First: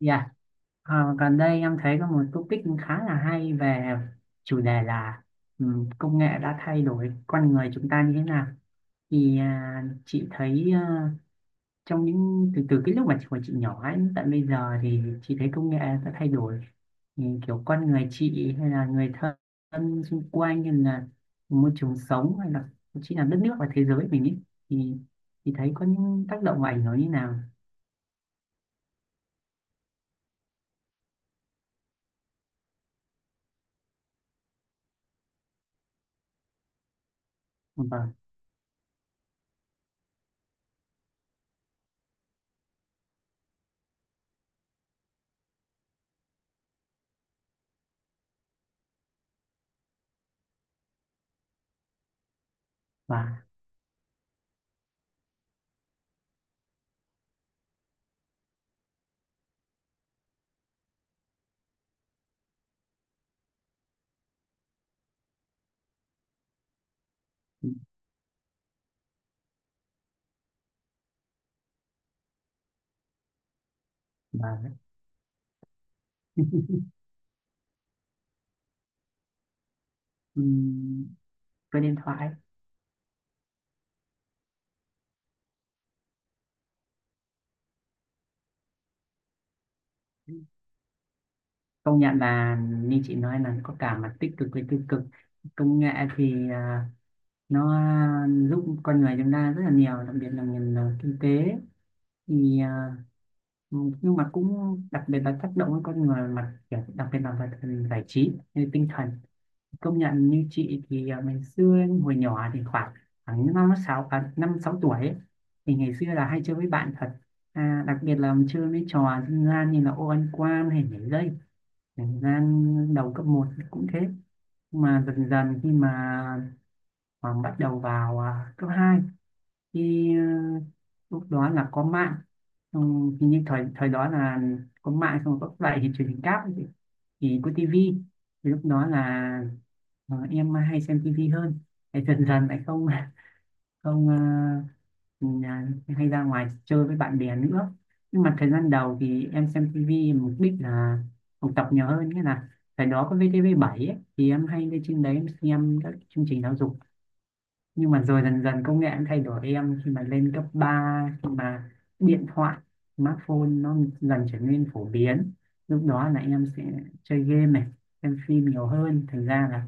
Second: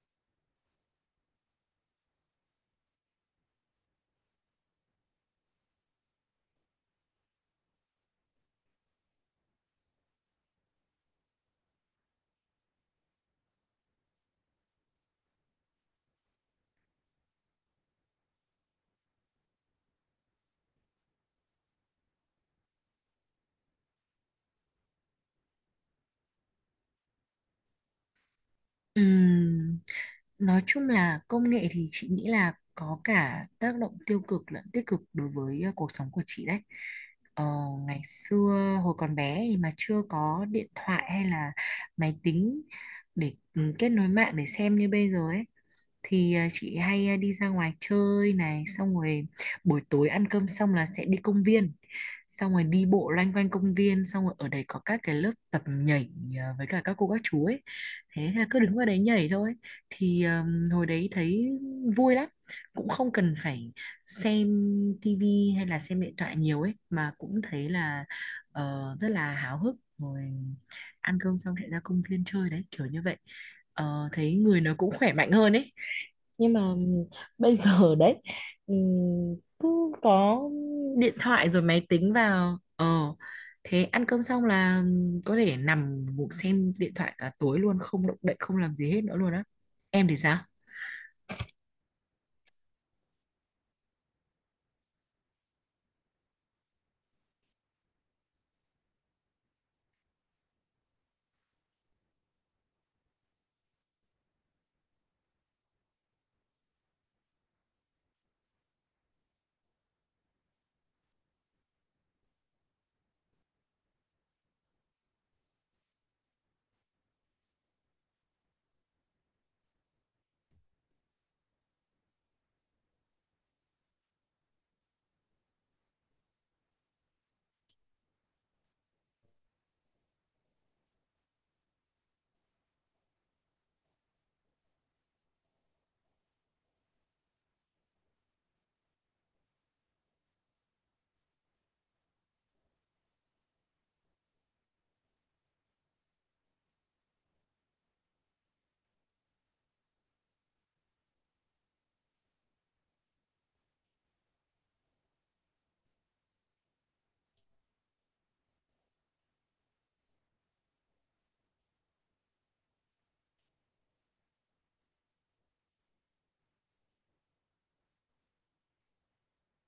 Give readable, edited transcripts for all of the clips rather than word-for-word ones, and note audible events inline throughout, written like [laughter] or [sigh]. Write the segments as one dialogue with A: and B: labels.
A: Dạ, gần đây em thấy có một topic khá là hay về chủ đề là ừ, công nghệ đã thay đổi con người chúng ta như thế nào. Thì chị thấy trong những từ từ cái lúc mà chị còn nhỏ ấy, tận bây giờ thì chị thấy công nghệ đã thay đổi. Ừ, kiểu con người chị hay là người thân xung quanh hay là môi trường sống hay là thậm chí là đất nước và thế giới mình ấy, thì thì thấy có những tác động và ảnh hưởng như nào.
B: Ừm, nói chung là công nghệ thì chị nghĩ là có cả tác động tiêu cực lẫn tích cực đối với cuộc sống của chị đấy. Ờ, Ngày
A: Vâng,
B: xưa hồi còn bé thì mà chưa có điện thoại hay là máy tính để kết nối mạng để xem như bây giờ ấy thì chị hay đi ra ngoài chơi này, xong rồi buổi tối ăn cơm xong là sẽ đi công viên, xong rồi đi bộ loanh
A: và
B: quanh công viên, xong rồi ở đấy có các cái lớp tập nhảy với cả các cô các chú ấy, thế là cứ đứng vào đấy nhảy thôi. thì à, hồi đấy thấy vui lắm, cũng không cần phải xem tivi hay là xem điện thoại nhiều ấy mà cũng thấy là rất là háo hức rồi, ăn cơm xong sẽ ra công viên chơi đấy, kiểu như vậy. Ờ, thấy
A: và
B: người nó cũng khỏe mạnh hơn ấy. Nhưng mà
A: [laughs]
B: bây giờ [laughs] đấy, cứ có điện
A: Ừm,
B: thoại rồi
A: với
B: máy
A: điện
B: tính
A: thoại.
B: vào, thế ăn cơm xong là có thể nằm ngủ xem điện thoại cả tối luôn, không động đậy, không làm gì hết nữa luôn á. Em thì sao?
A: Công nhận là, như chị nói là có cả mặt tích cực với tiêu cực. Công nghệ thì nó giúp con người chúng ta rất là nhiều, đặc biệt là ngành kinh tế. Thì ừ, nhưng mà cũng đặc biệt là tác động đến con người mặt kiểu, đặc biệt là về phần giải trí như tinh thần. Công nhận, như chị thì ngày xưa hồi nhỏ thì khoảng khoảng năm sáu tuổi ấy, thì ngày xưa là hay chơi với bạn thật, đặc biệt là chơi mấy trò dân gian như là ô ăn quan hay nhảy dây. Thời gian đầu cấp một cũng thế, nhưng mà dần dần khi mà và bắt đầu vào cấp 2 thì lúc đó là có mạng, xong hình như thời thời đó là có mạng, xong rồi có lại thì truyền hình cáp ấy, thì có tivi. Thì lúc đó là em hay xem tivi hơn, thì dần dần lại không [laughs] không ờ, nhà- hay ra ngoài chơi với bạn bè nữa. Nhưng mà thời gian đầu thì em xem tivi mục đích là học tập nhiều hơn, nghĩa là thời đó có VTV7 ấy, thì em hay lên trên đấy, em xem các chương trình giáo dục. Nhưng mà rồi dần dần công nghệ cũng thay đổi em, khi mà lên cấp ba, khi mà điện thoại smartphone nó dần trở nên phổ biến, lúc đó là em sẽ chơi game này, xem phim nhiều hơn, thành ra là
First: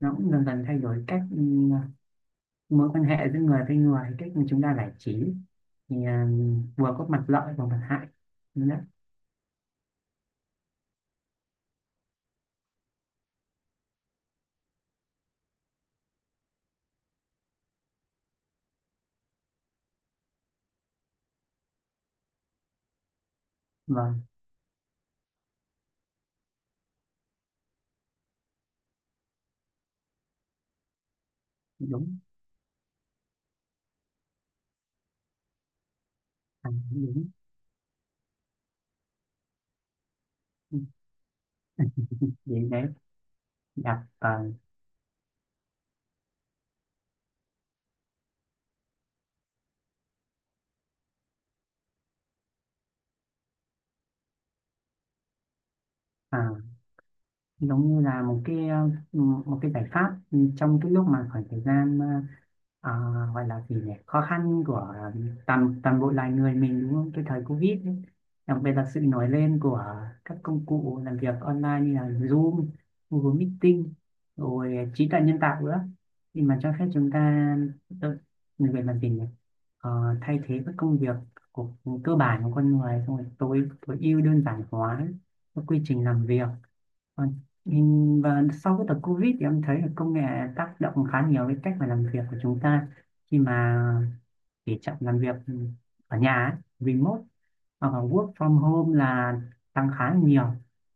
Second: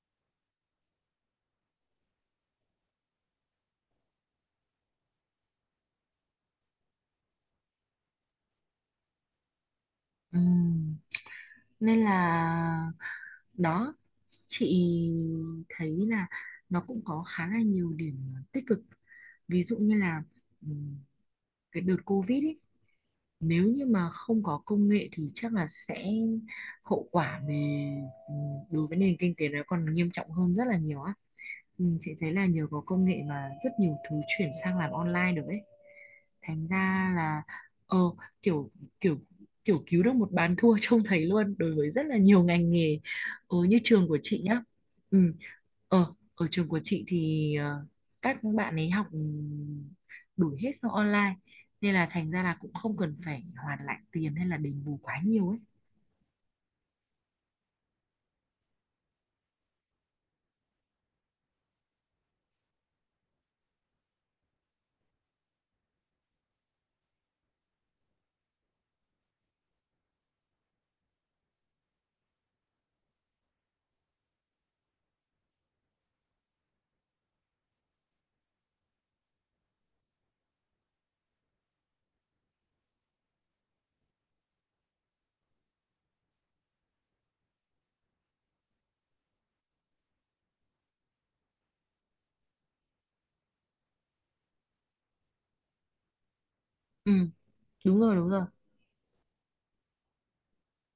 A: nó cũng dần dần thay đổi cách, mối quan hệ giữa người với người, cách mà chúng ta giải trí. Thì vừa có mặt lợi và mặt hại. Đúng đấy,
B: Ừm, Nên là đó, chị thấy là nó cũng có khá là nhiều điểm tích cực. Ví dụ như là ừm, cái đợt Covid ý, nếu như mà
A: vâng.
B: không có công nghệ thì chắc là sẽ hậu quả về ừ, đối với nền kinh tế nó còn nghiêm trọng hơn rất là nhiều á. Ừ, chị
A: Đúng,
B: thấy là nhờ có công nghệ mà rất nhiều thứ chuyển sang làm online được ấy, thành ra
A: đúng.
B: là ờ kiểu, kiểu kiểu cứu được một bàn thua [laughs] trông thấy luôn đối với rất là
A: [laughs]
B: nhiều
A: Vậy
B: ngành
A: đấy.
B: nghề. Ờ, như
A: đặt
B: trường của chị
A: vào
B: nhá. Ừ, ờ ở trường của chị thì các bạn ấy học đủ hết sang online, nên là thành ra là cũng không cần phải hoàn lại tiền hay là đền bù quá nhiều ấy.
A: à, Giống như là một cái giải pháp, trong cái lúc mà khoảng thời gian, ờ, gọi là gì nhỉ, khó khăn của toàn toàn bộ loài người mình, đúng không, cái thời Covid ấy. Đặc biệt là sự nổi lên của các công cụ làm việc online như là Zoom, Google Meeting, rồi trí tuệ nhân tạo nữa, thì mà cho phép chúng ta, tự- người làm gì nhỉ, thay thế các công việc của, cơ bản của con người, xong rồi tối tối ưu, đơn giản hóa các quy trình làm việc. Vâng. Nhìn và sau cái đợt Covid thì em thấy là công nghệ tác động khá nhiều đến cách mà làm việc của chúng ta, khi mà tỉ trọng làm việc ở nhà ấy,
B: Ừ,
A: remote hoặc
B: đúng
A: là
B: rồi, đúng
A: work
B: rồi.
A: from home, là tăng khá nhiều,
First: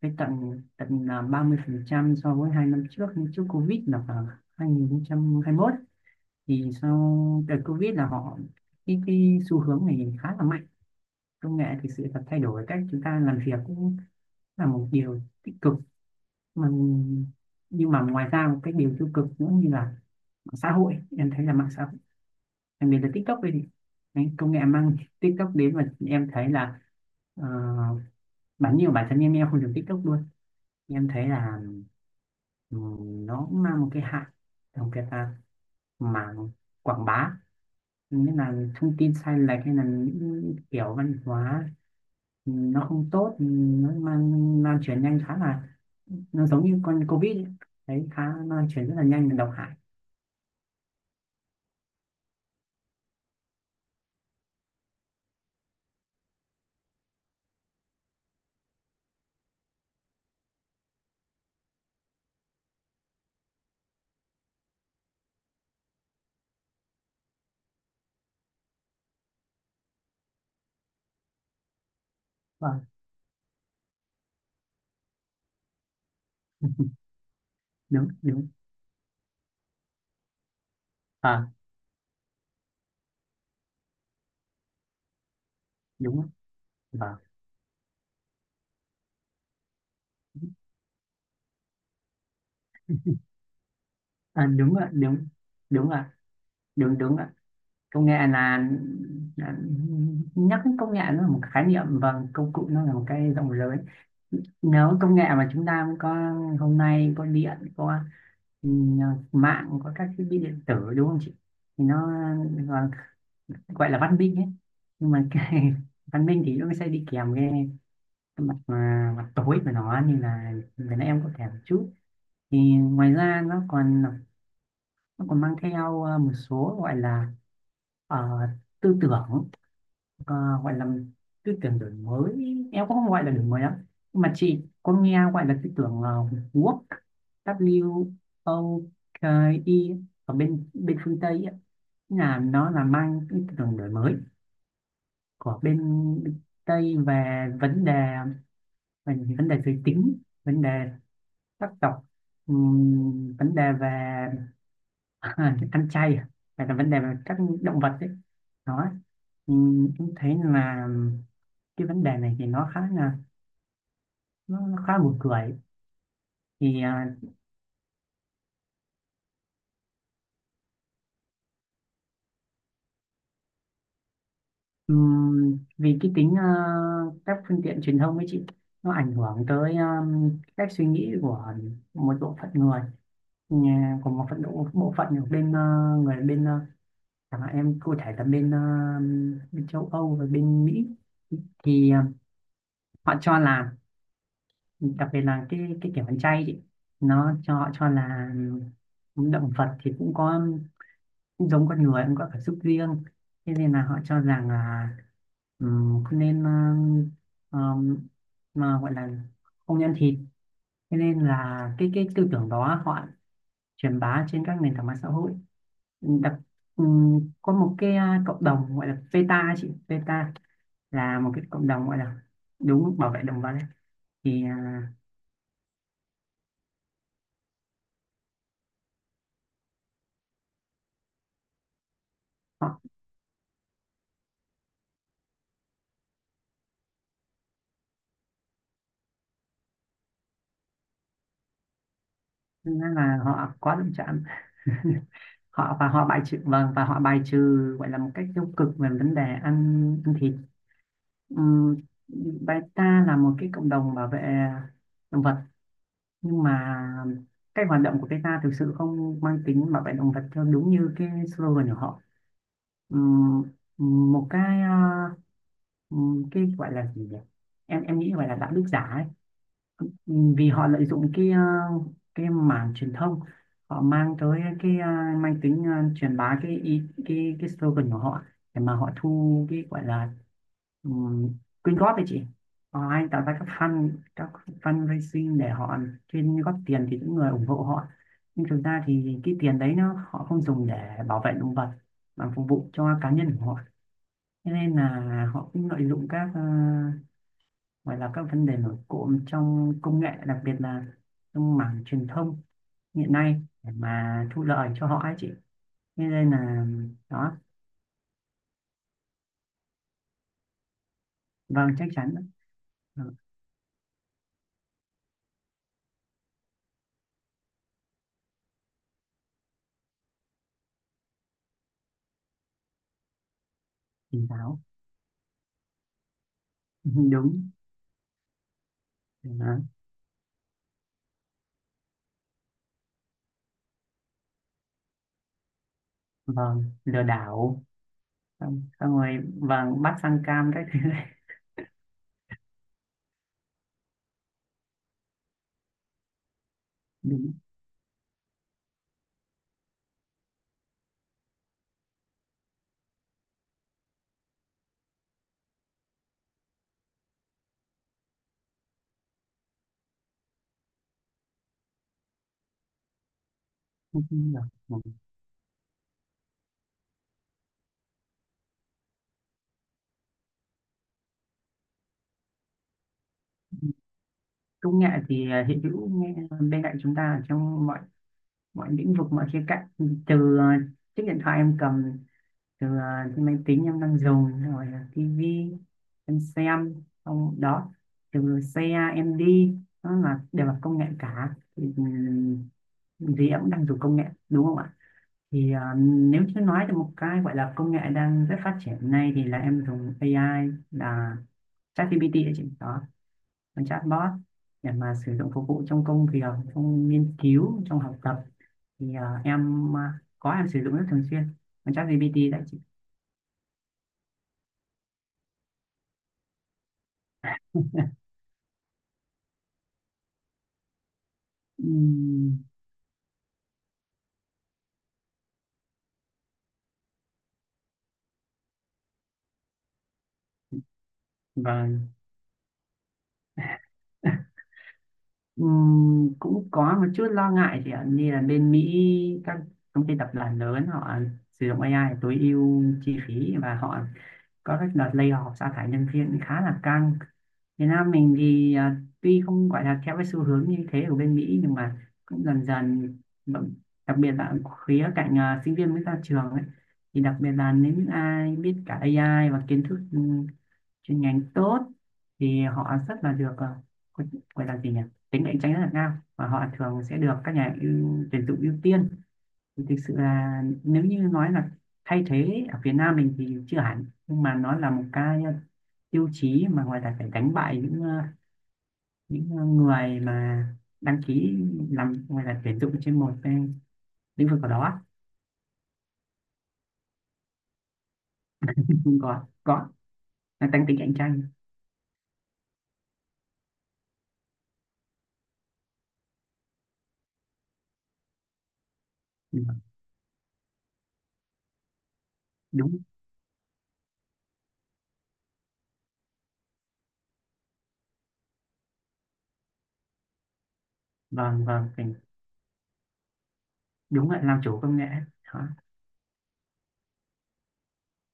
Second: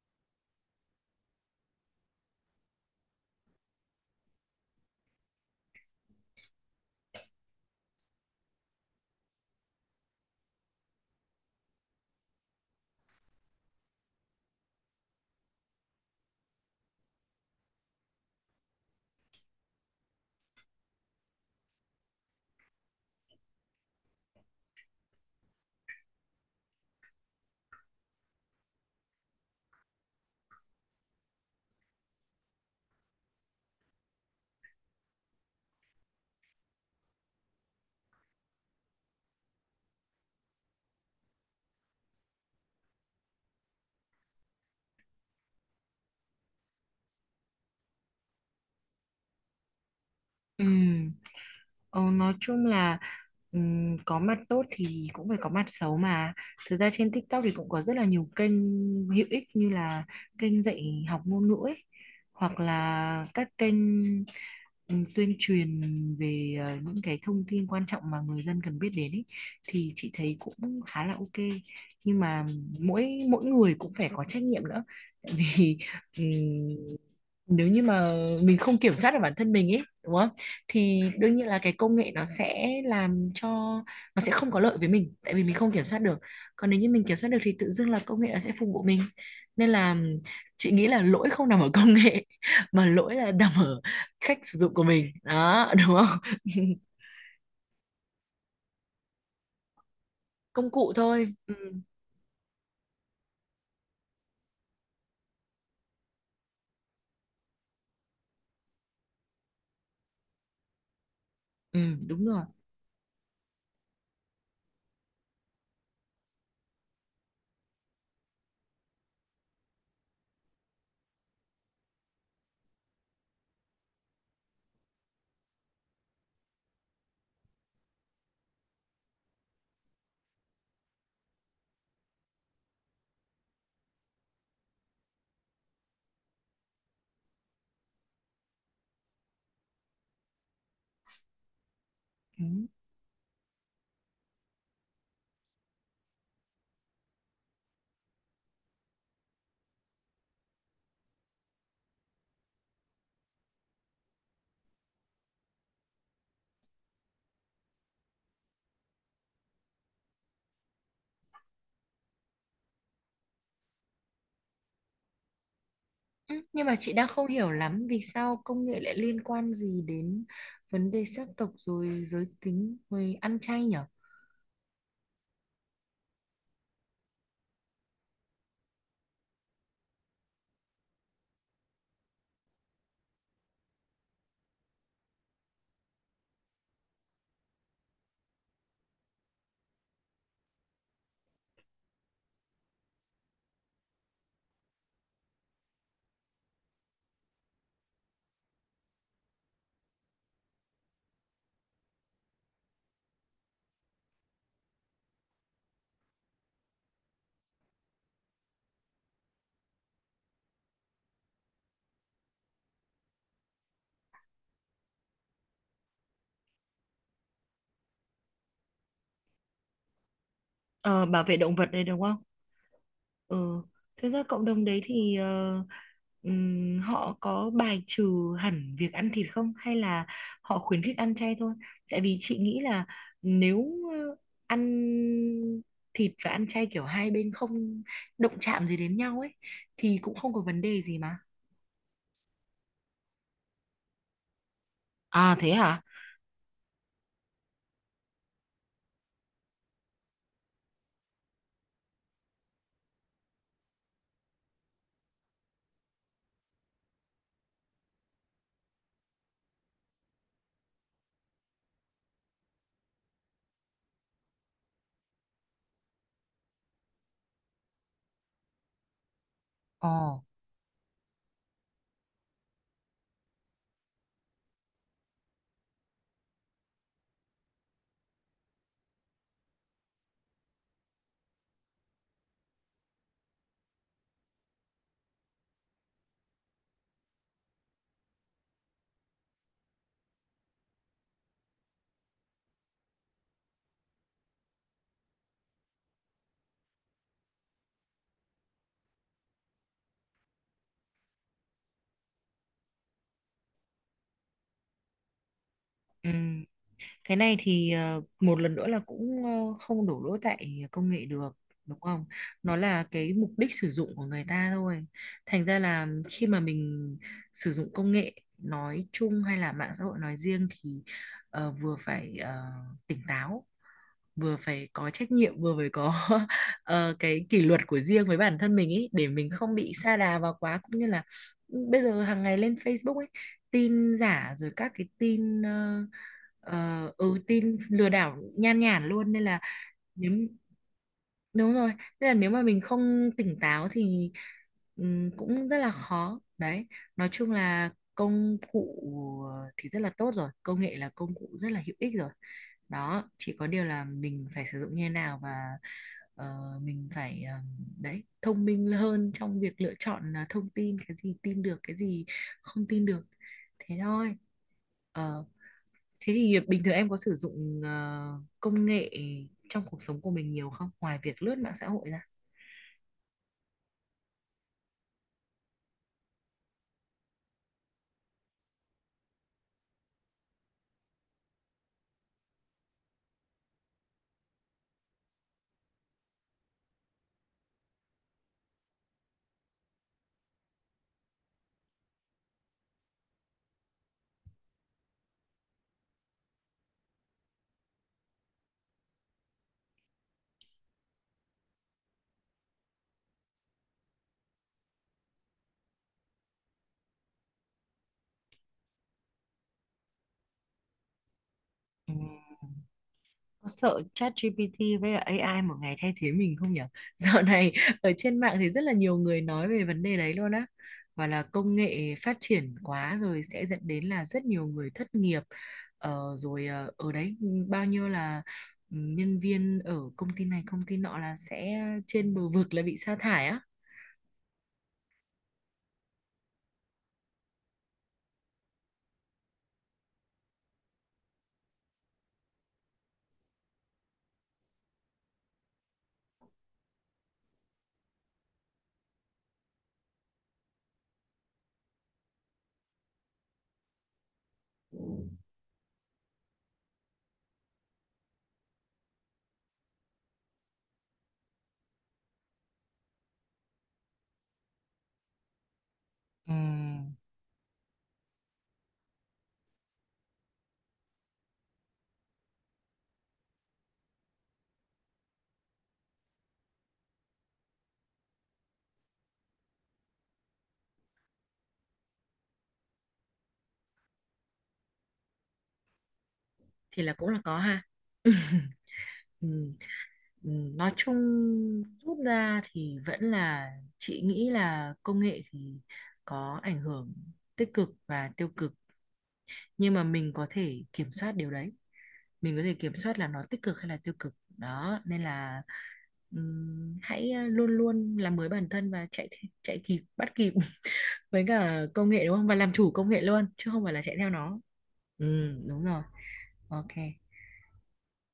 A: với tận tận là 30% so với 2 năm trước. Nhưng trước Covid là khoảng 2021, thì sau đợt Covid là cái xu hướng này khá là mạnh. Công nghệ thực sự là thay đổi cách chúng ta làm việc, cũng là một điều tích cực. Ừm, nhưng mà ngoài ra một cái điều tiêu cực nữa, như là mạng xã hội. Em thấy là mạng xã hội, đặc biệt là TikTok ấy, thì cái công nghệ mang TikTok đến, và em thấy là, ờ, bản nhiều bản thân em không dùng TikTok luôn. Em thấy là nó cũng mang một cái hại, đặc cái ta mảng quảng bá, nghĩa là thông tin sai lệch hay là những kiểu văn hóa nó không tốt, nó mang lan truyền nhanh khá là, nó giống như con Covid ấy. Đấy, khá lan truyền rất là nhanh và độc hại.
B: Ừ. Ờ, nói chung là có mặt tốt thì cũng phải có mặt xấu mà. Thực ra trên TikTok thì cũng có rất là nhiều kênh hữu ích, như là kênh dạy học ngôn ngữ ấy, hoặc là các kênh tuyên truyền về những cái thông tin quan trọng mà người dân cần biết đến ấy, thì chị thấy cũng khá là ok. Nhưng mà
A: Vâng.
B: mỗi mỗi người cũng phải có trách nhiệm nữa. Tại vì ừm,
A: [laughs]
B: nếu như
A: Đúng,
B: mà
A: đúng,
B: mình không kiểm soát được bản thân mình ấy, đúng không? Thì đương nhiên
A: à
B: là cái công nghệ nó sẽ làm cho nó sẽ không có lợi với mình, tại vì mình không kiểm soát
A: đúng
B: được.
A: ạ.
B: Còn nếu như mình
A: Vâng,
B: kiểm soát được thì tự dưng là công nghệ nó sẽ phục vụ mình. Nên là chị nghĩ là lỗi không nằm ở công nghệ [laughs] mà lỗi là nằm ở cách sử dụng
A: đúng
B: của
A: ạ.
B: mình
A: Đúng,
B: đó,
A: đúng
B: đúng
A: ạ.
B: không? [laughs]
A: Đúng, đúng ạ. Công nghệ là, là nhắc
B: Công
A: đến
B: cụ
A: công nghệ, nó là
B: thôi.
A: một
B: Ừ,
A: khái niệm và công cụ, nó là một cái rộng lớn. Nếu công nghệ mà chúng ta có hôm nay, có điện, có ừ, mạng, có các thiết bị điện tử, đúng không chị,
B: ừ
A: thì nó
B: đúng rồi.
A: gọi gọi là văn minh ấy. Nhưng mà cái [laughs] văn minh thì nó sẽ đi kèm cái mặt mà mặt tối của nó, như là vừa nãy em có kể một chút. Thì ngoài ra nó còn, mang theo một số, gọi là ờ, tư tưởng, ờ, gọi là tư tưởng đổi mới. Em cũng không gọi là đổi mới lắm, nhưng mà chị có nghe gọi là tư tưởng, Woke. W O K E. Ở bên bên phương Tây ấy, là
B: Ừ.
A: nó là mang cái tư tưởng đổi mới của bên Tây về vấn đề, giới tính, vấn đề sắc tộc, vấn đề về [laughs] ăn chay à? Hay là vấn đề về các động vật ấy, đó. Em thấy là cái vấn đề này thì nó khá buồn cười.
B: Ừ, nhưng mà
A: Thì
B: chị đang không hiểu lắm vì sao công nghệ lại liên quan gì đến vấn đề sắc tộc rồi giới tính rồi ăn chay nhở.
A: vì cái tính các phương tiện truyền thông ấy chị, nó ảnh hưởng tới cách suy nghĩ của một bộ phận người, của một bộ phận ở bên người bên chẳng hạn em cụ thể là bên châu Âu và bên Mỹ. Thì họ cho là, đặc biệt là cái kiểu ăn chay chị, nó cho họ cho là động vật thì cũng có, cũng giống con người, cũng có cảm xúc riêng. Thế nên là họ cho rằng là không nên, ờm, mà gọi là không ăn thịt. Thế nên là cái tư tưởng đó họ truyền bá trên các nền tảng mạng xã hội. Đặc ừm, có một cái cộng đồng gọi là PETA chị, PETA
B: Ờ,
A: là
B: bảo
A: một
B: vệ
A: cái
B: động vật
A: cộng
B: đây
A: đồng, gọi
B: đúng
A: là,
B: không?
A: đúng, bảo vệ động vật
B: Ừ.
A: ấy.
B: Thực ra
A: Thì
B: cộng đồng đấy thì họ có bài trừ hẳn việc ăn thịt không, hay là họ khuyến khích ăn chay thôi? Tại vì chị nghĩ
A: họ,
B: là nếu ờ, ăn thịt và ăn chay kiểu hai bên không động chạm gì đến nhau ấy thì cũng không có vấn đề gì mà.
A: thực ra là họ quá động chạm. [laughs]
B: À thế
A: Họ,
B: hả?
A: và họ bài trừ, vâng, và họ bài trừ, gọi là một cách tiêu cực về vấn đề ăn, thịt. Ừm, Beta là một cái cộng đồng bảo vệ động vật, nhưng mà cách hoạt động của beta thực sự không mang tính bảo vệ động vật theo đúng như cái slogan của họ. Ừm, Một cái, cái gọi là gì nhỉ, em nghĩ gọi là đạo đức giả ấy.
B: Ồ.
A: Ừ, vì họ lợi dụng cái, cái mảng truyền thông, họ mang tới cái, mang tính, truyền bá cái ý cái slogan của họ, để mà họ thu cái, gọi là um, quyên góp đấy chị. Họ hay tạo ra các fund, các fundraising để họ chuyên góp tiền thì những người ủng hộ họ. Nhưng thực ra thì cái tiền đấy nó họ không dùng để bảo vệ động vật mà phục vụ cho cá nhân của họ. Thế nên là họ cũng lợi dụng các, gọi là các vấn đề nổi cộm trong công nghệ, đặc biệt là trong mảng truyền thông hiện nay, để mà thu lợi cho họ ấy chị, thế
B: Ừ.
A: nên là
B: Cái
A: đó.
B: này thì một lần nữa là cũng không đổ lỗi tại công nghệ được,
A: Vâng,
B: đúng
A: chắc
B: không?
A: chắn.
B: Nó là
A: Ừ,
B: cái mục đích sử dụng của người ta thôi. Thành ra là khi mà mình sử dụng công nghệ nói chung hay là mạng xã hội nói riêng thì vừa phải tỉnh táo,
A: tỉnh
B: vừa
A: táo.
B: phải có trách nhiệm, vừa phải có [laughs]
A: [laughs]
B: cái
A: Đúng.
B: kỷ luật của riêng với bản thân mình ấy, để mình không
A: Đó.
B: bị sa đà vào quá, cũng như là ừ, bây giờ hàng ngày lên Facebook ấy, tin giả rồi các cái tin
A: Vâng, lừa
B: ừ tin
A: đảo.
B: lừa đảo nhan
A: xong,
B: nhản
A: xong
B: luôn,
A: rồi
B: nên là
A: vâng, bắt
B: nếu
A: sang cam các thứ này.
B: đúng rồi, nên là nếu mà mình không tỉnh táo thì cũng rất là khó đấy.
A: [laughs]
B: Nói chung
A: Đúng.
B: là công cụ thì rất là tốt rồi, công nghệ là công cụ rất là hữu ích rồi đó, chỉ có điều là mình phải sử dụng như thế nào, và ờ, mình phải đấy, thông minh hơn trong việc lựa chọn thông tin, cái gì tin được, cái gì không tin được, thế
A: Không
B: thôi.
A: tin được. Vâng.
B: Ờ, thế thì bình thường em có sử dụng công nghệ trong cuộc sống của mình nhiều không? Ngoài việc lướt mạng xã hội ra.
A: Công nghệ thì hiện hữu nghe bên cạnh chúng ta, ở trong mọi mọi lĩnh vực, mọi khía cạnh. Từ chiếc điện thoại em cầm, từ cái máy tính em đang dùng, rồi là tivi em xem xong đó, từ xe em đi, nó là đều là công nghệ cả. Thì gì em cũng đang dùng công nghệ, đúng không ạ. Thì nếu như nói được một cái gọi là công nghệ đang rất phát triển nay, thì là em dùng AI, là ChatGPT đấy chị, đó, con chatbot, để mà sử dụng phục vụ trong công việc, trong nghiên cứu, trong học tập. Thì em, có em sử dụng rất thường xuyên con
B: Ừ,
A: ChatGPT đấy.
B: có sợ chat ChatGPT với cả AI một ngày thay thế mình không nhỉ? [laughs] Dạo này ở trên mạng thì rất là nhiều người nói về vấn đề đấy luôn á. Và là công nghệ phát
A: Ừm,
B: triển quá rồi sẽ dẫn đến là rất nhiều người thất nghiệp. Ờ, rồi ở đấy bao nhiêu là ừ, nhân viên ở công ty này công ty nọ là sẽ
A: vâng.
B: trên bờ vực là bị sa thải á.
A: Cũng có một chút lo ngại chị ạ, như là bên Mỹ các công ty tập đoàn lớn họ sử dụng AI tối ưu chi phí và họ có các đợt layoff sa thải nhân viên khá là căng. Việt Nam mình thì tuy không gọi là theo cái xu hướng như thế của bên Mỹ, nhưng mà cũng dần dần vẫn- đặc biệt là khía cạnh sinh viên mới ra trường ấy, thì đặc biệt là nếu những ai biết cả AI và kiến thức chuyên ngành tốt, thì họ rất là được, gọi gọi là gì nhỉ, tính cạnh tranh rất là cao, và
B: Ừ.
A: họ thường sẽ được các nhà tuyển dụng ưu tiên. Thì thực sự là nếu như nói là thay thế ở Việt Nam mình thì chưa hẳn, nhưng mà nó là một cái tiêu chí mà ngoài là phải đánh bại những, người mà đăng ký làm ngoài là tuyển dụng trên một cái lĩnh vực nào đó.
B: Thì là cũng là có ha. [laughs]
A: [laughs] có
B: Ừ,
A: có
B: ừ,
A: là tăng
B: nói
A: tính
B: chung
A: cạnh tranh.
B: rút ra thì vẫn là chị nghĩ là công nghệ thì có ảnh hưởng tích cực và tiêu cực,
A: Ừ,
B: nhưng mà mình có thể kiểm soát điều đấy, mình có thể kiểm
A: đúng.
B: soát là nó tích cực hay là tiêu cực đó, nên là hãy luôn luôn làm mới bản thân và chạy kịp, bắt kịp [laughs] với
A: Vâng,
B: cả
A: vâng.
B: công nghệ đúng không, và làm chủ công nghệ luôn chứ không phải là chạy theo
A: Đúng là
B: nó.
A: làm chủ công nghệ.
B: Ừ
A: Đó.
B: đúng rồi, ok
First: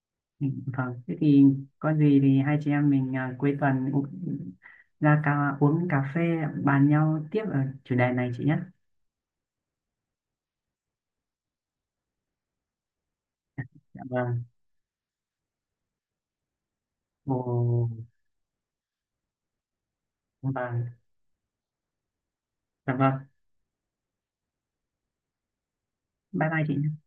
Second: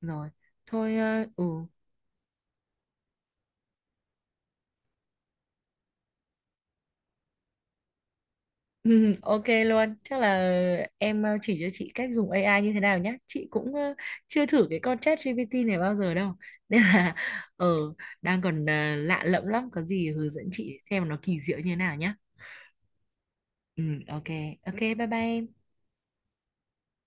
B: rồi.
A: Ừ, vâng,
B: Thôi
A: thế thì
B: ừ.
A: có gì thì hai chị em mình cuối tuần, uống cà phê, bàn nhau tiếp ở chủ đề này chị nhé.
B: Ừ, ok luôn. Chắc là em chỉ cho chị cách dùng AI như thế nào nhé. Chị cũng
A: Dạ vâng.
B: chưa thử cái con chat ChatGPT này bao giờ đâu. [laughs] Nên là ờ
A: Ồ,
B: đang còn lạ lẫm lắm. Có gì hướng dẫn chị
A: vâng.
B: xem nó kỳ diệu như thế nào nhé.
A: Dạ vâng.
B: Ừ, ok. Ok, bye bye em.
A: Bye bye chị nhé.